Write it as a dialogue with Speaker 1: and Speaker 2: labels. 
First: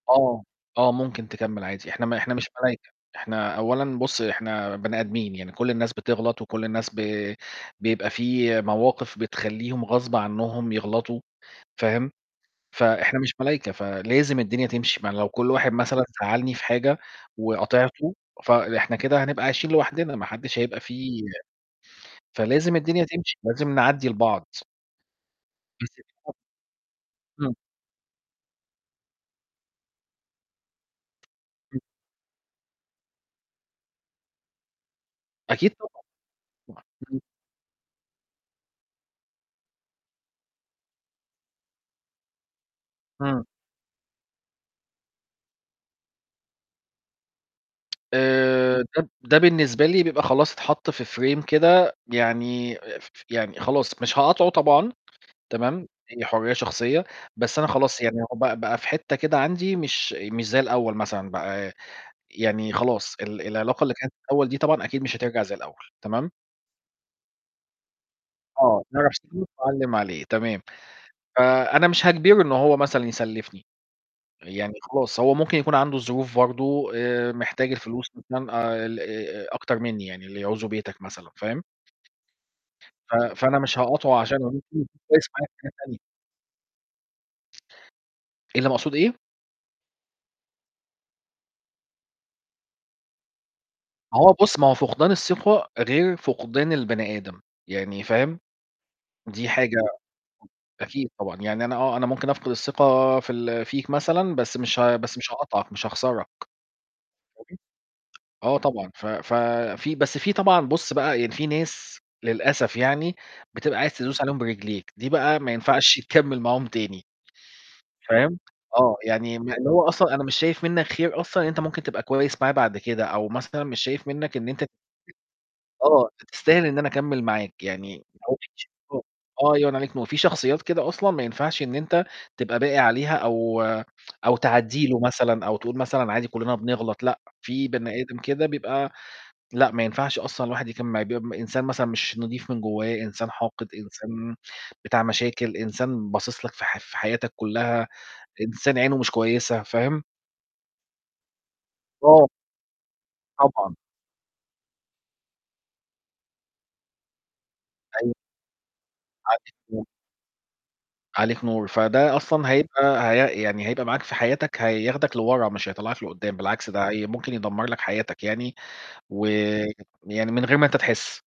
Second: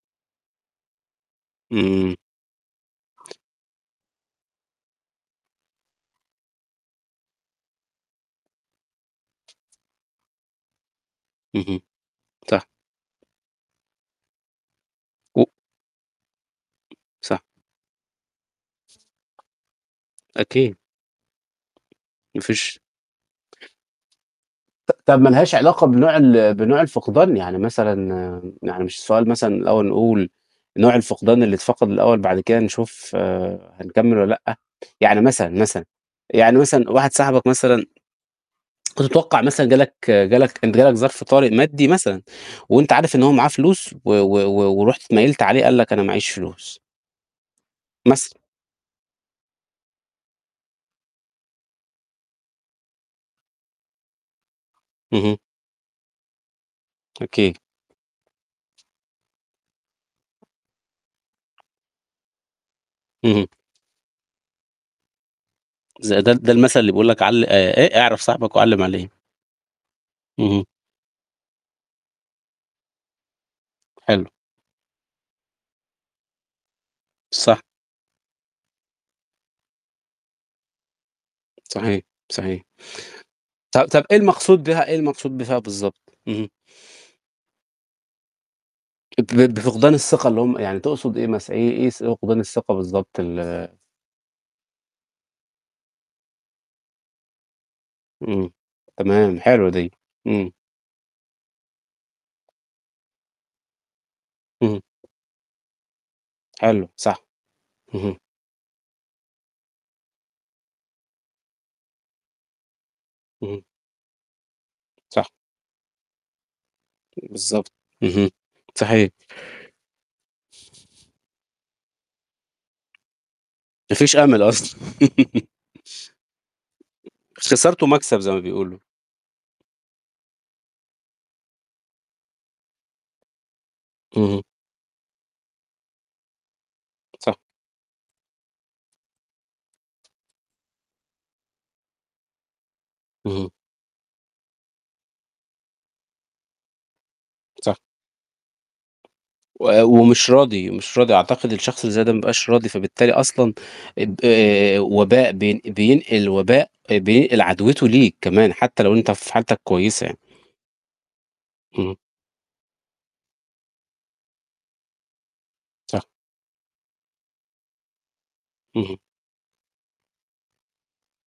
Speaker 1: آه. آه ممكن تكمّل عادي، إحنا
Speaker 2: امم.
Speaker 1: ما إحنا مش ملايكة، إحنا أولّا بُصّ إحنا بني آدميين، يعني كلّ الناس بتغلط و كلّ الناس ب بيبقى في مواقف بتخلّيهم غصب عنهم يغلطوا،
Speaker 2: اهم
Speaker 1: فاهم،
Speaker 2: صح.
Speaker 1: فإحنا مش ملايكة فلازم الدنيا تمشي، ما لو
Speaker 2: و
Speaker 1: كلّ واحد مثلًا زعلّني في حاجة
Speaker 2: صح.
Speaker 1: وقاطعته فإحنا كده هنبقى عايشين لوحدنا ما حدش
Speaker 2: أكيد.
Speaker 1: هيبقى في
Speaker 2: ما
Speaker 1: فلازم
Speaker 2: فيش
Speaker 1: الدنيا تمشي لازم نعدي لبعض.
Speaker 2: ط طب ما لهاش علاقة بنوع
Speaker 1: [unintelligible]
Speaker 2: ال بنوع الفقدان؟
Speaker 1: امم.
Speaker 2: يعني مثلًا آآ، يعني مش السؤال مثلًا الأول نقول، نوع الفقدان اللي
Speaker 1: [unintelligible]
Speaker 2: اتفقد الأول بعد كده نشوف آآ هنكمّل والَّا لأ؟ يعني مثلًا،
Speaker 1: أكيد
Speaker 2: مثلًا يعني
Speaker 1: طبعًا.
Speaker 2: مثلًا واحد
Speaker 1: [unintelligible]
Speaker 2: صاحبك مثلًا، كنت تتوقع مثلًا جه لك جه لك جه لك ظرف طارئ مادي مثلًا وأنت عارف إن هو
Speaker 1: إمم.
Speaker 2: معاه فلوس، و و ورُحت اتميّلت عليه قال لك أنا ما عيش فلوس. مثلًا.
Speaker 1: آآ ده ب ده بالنسبة لي بيبقى خلاص اتحط في frame كده يعني ف ف يعني خلاص مش هقاطعه طبعًا،
Speaker 2: اهم.
Speaker 1: تمام، هي حرية شخصية،
Speaker 2: أكيد.
Speaker 1: بس أنا خلاص يعني هو بقى بقى في حتّة كده عندي مش مش زي الأول مثلًا بقى، يعني خلاص ال
Speaker 2: اهم.
Speaker 1: العلاقة اللي كانت الأول دي طبعًا أكيد مش هترجع زي الأول.
Speaker 2: زي ده
Speaker 1: تمام؟
Speaker 2: ده المثل اللي بيقول لك عل آآ إيه؟ أعرف صاحبك وعلّم
Speaker 1: آه.
Speaker 2: عليه.
Speaker 1: أعرف صاحبك وعلِّم عليه تمام.
Speaker 2: اهم.
Speaker 1: فأنا مش هاجبره إن هو مثلًا يسلّفني،
Speaker 2: حلو.
Speaker 1: يعني خلاص هو ممكن يكون عنده ظروف برضه. آآ،
Speaker 2: صح.
Speaker 1: محتاج الفلوس مثلًا آآ ال أ أكتر مني يعني اللي يعوزه بيتك مثلًا. فاهم؟
Speaker 2: صحيح صحيح.
Speaker 1: ف فأنا مش
Speaker 2: طب طب إيه
Speaker 1: هاقاطعه عشان
Speaker 2: المقصود بيها
Speaker 1: [unintelligible]
Speaker 2: إيه المقصود بفيها
Speaker 1: يعني.
Speaker 2: بالضبط؟ اهم.
Speaker 1: اللي مقصود إيه؟
Speaker 2: ب بفقدان الثقة اللي هُم يعني تقصد إيه مثلًا؟ إيه إيه س فقدان الثقة بالضبط ال
Speaker 1: ما هو بُصّ، ما هو فقدان الثقة غير فقدان البني آدم، يعني فاهم،
Speaker 2: امم. تمام
Speaker 1: دي
Speaker 2: حلوة
Speaker 1: حاجة
Speaker 2: دي. امم.
Speaker 1: أكيد طبعًا يعني أنا آه أنا ممكن أفقد الثقة في ال فيك مثلًا، بس مش
Speaker 2: اهم.
Speaker 1: ه بس مش هاقاطعك مش هاخسرك،
Speaker 2: حلو صح
Speaker 1: [unintelligible]
Speaker 2: اهم.
Speaker 1: آه طبعًا ف ف في بس في طبعًا، بُص بقى يعني في ناس للأسف يعني
Speaker 2: اهم.
Speaker 1: بتبقى عايز تدّوس عليهم برجليك، دي
Speaker 2: صح.
Speaker 1: بقى ما ينفعش يتكمّل معاهم تاني،
Speaker 2: بالضبط. اهم.
Speaker 1: فاهم؟ آه،
Speaker 2: صحيح.
Speaker 1: يعني م اللي هو أصلًا أنا مش شايف منك خير أصلًا إن أنت ممكن تبقى كويس معايا بعد كده، أو مثلًا مش
Speaker 2: ما
Speaker 1: شايف
Speaker 2: فيش
Speaker 1: منك
Speaker 2: أمل
Speaker 1: إن أنت
Speaker 2: أصلًا.
Speaker 1: آه، أنت تستاهل إن أنا أكمّل معاك
Speaker 2: خسارته
Speaker 1: يعني
Speaker 2: مكسب زي ما
Speaker 1: [unintelligible]
Speaker 2: بيقولوا.
Speaker 1: آه الله ينوّر عليك نور، ما هو في شخصيات كده أصلًا ما ينفعش إن أنت تبقى باقي عليها أو أو
Speaker 2: اهم.
Speaker 1: تعدّي له مثلًا أو تقول مثلًا عادي كلنا بنغلط لأ،
Speaker 2: صح.
Speaker 1: في بني آدم كده بيبقى لأ ما ينفعش أصلًا الواحد يكمّل معاه، بيبقى إنسان مثلًا مش نضيف من جوّاه، إنسان
Speaker 2: اهم.
Speaker 1: حاقد إنسان بتاع مشاكل، إنسان باصص لك في ح في حياتك
Speaker 2: صح.
Speaker 1: كلّها، إنسان عينه مش كويسة.
Speaker 2: و
Speaker 1: فاهم؟
Speaker 2: ومش راضي، مش راضي أعتقد الشخص اللي زي ده ما
Speaker 1: آه.
Speaker 2: بيبقاش راضي فبالتالي أصلًا
Speaker 1: طبعًا.
Speaker 2: ب آآ وباء بين بينقل وباء بينقل عدوِته
Speaker 1: أيوه.
Speaker 2: ليك كمان، حتّى لو أنت في
Speaker 1: عليك
Speaker 2: حالتك
Speaker 1: نور.
Speaker 2: كويسة يعني.
Speaker 1: عليك نور.
Speaker 2: اهم.
Speaker 1: فده أصلًا هيبقى هي يعني هيبقى معاك في حياتك، هياخدك لورا مش
Speaker 2: صح.
Speaker 1: هيطلّعك لقدّام، بالعكس ده هي ممكن يدمر لك حياتك يعني
Speaker 2: اهم.
Speaker 1: و يعني من غير ما أنت تحس.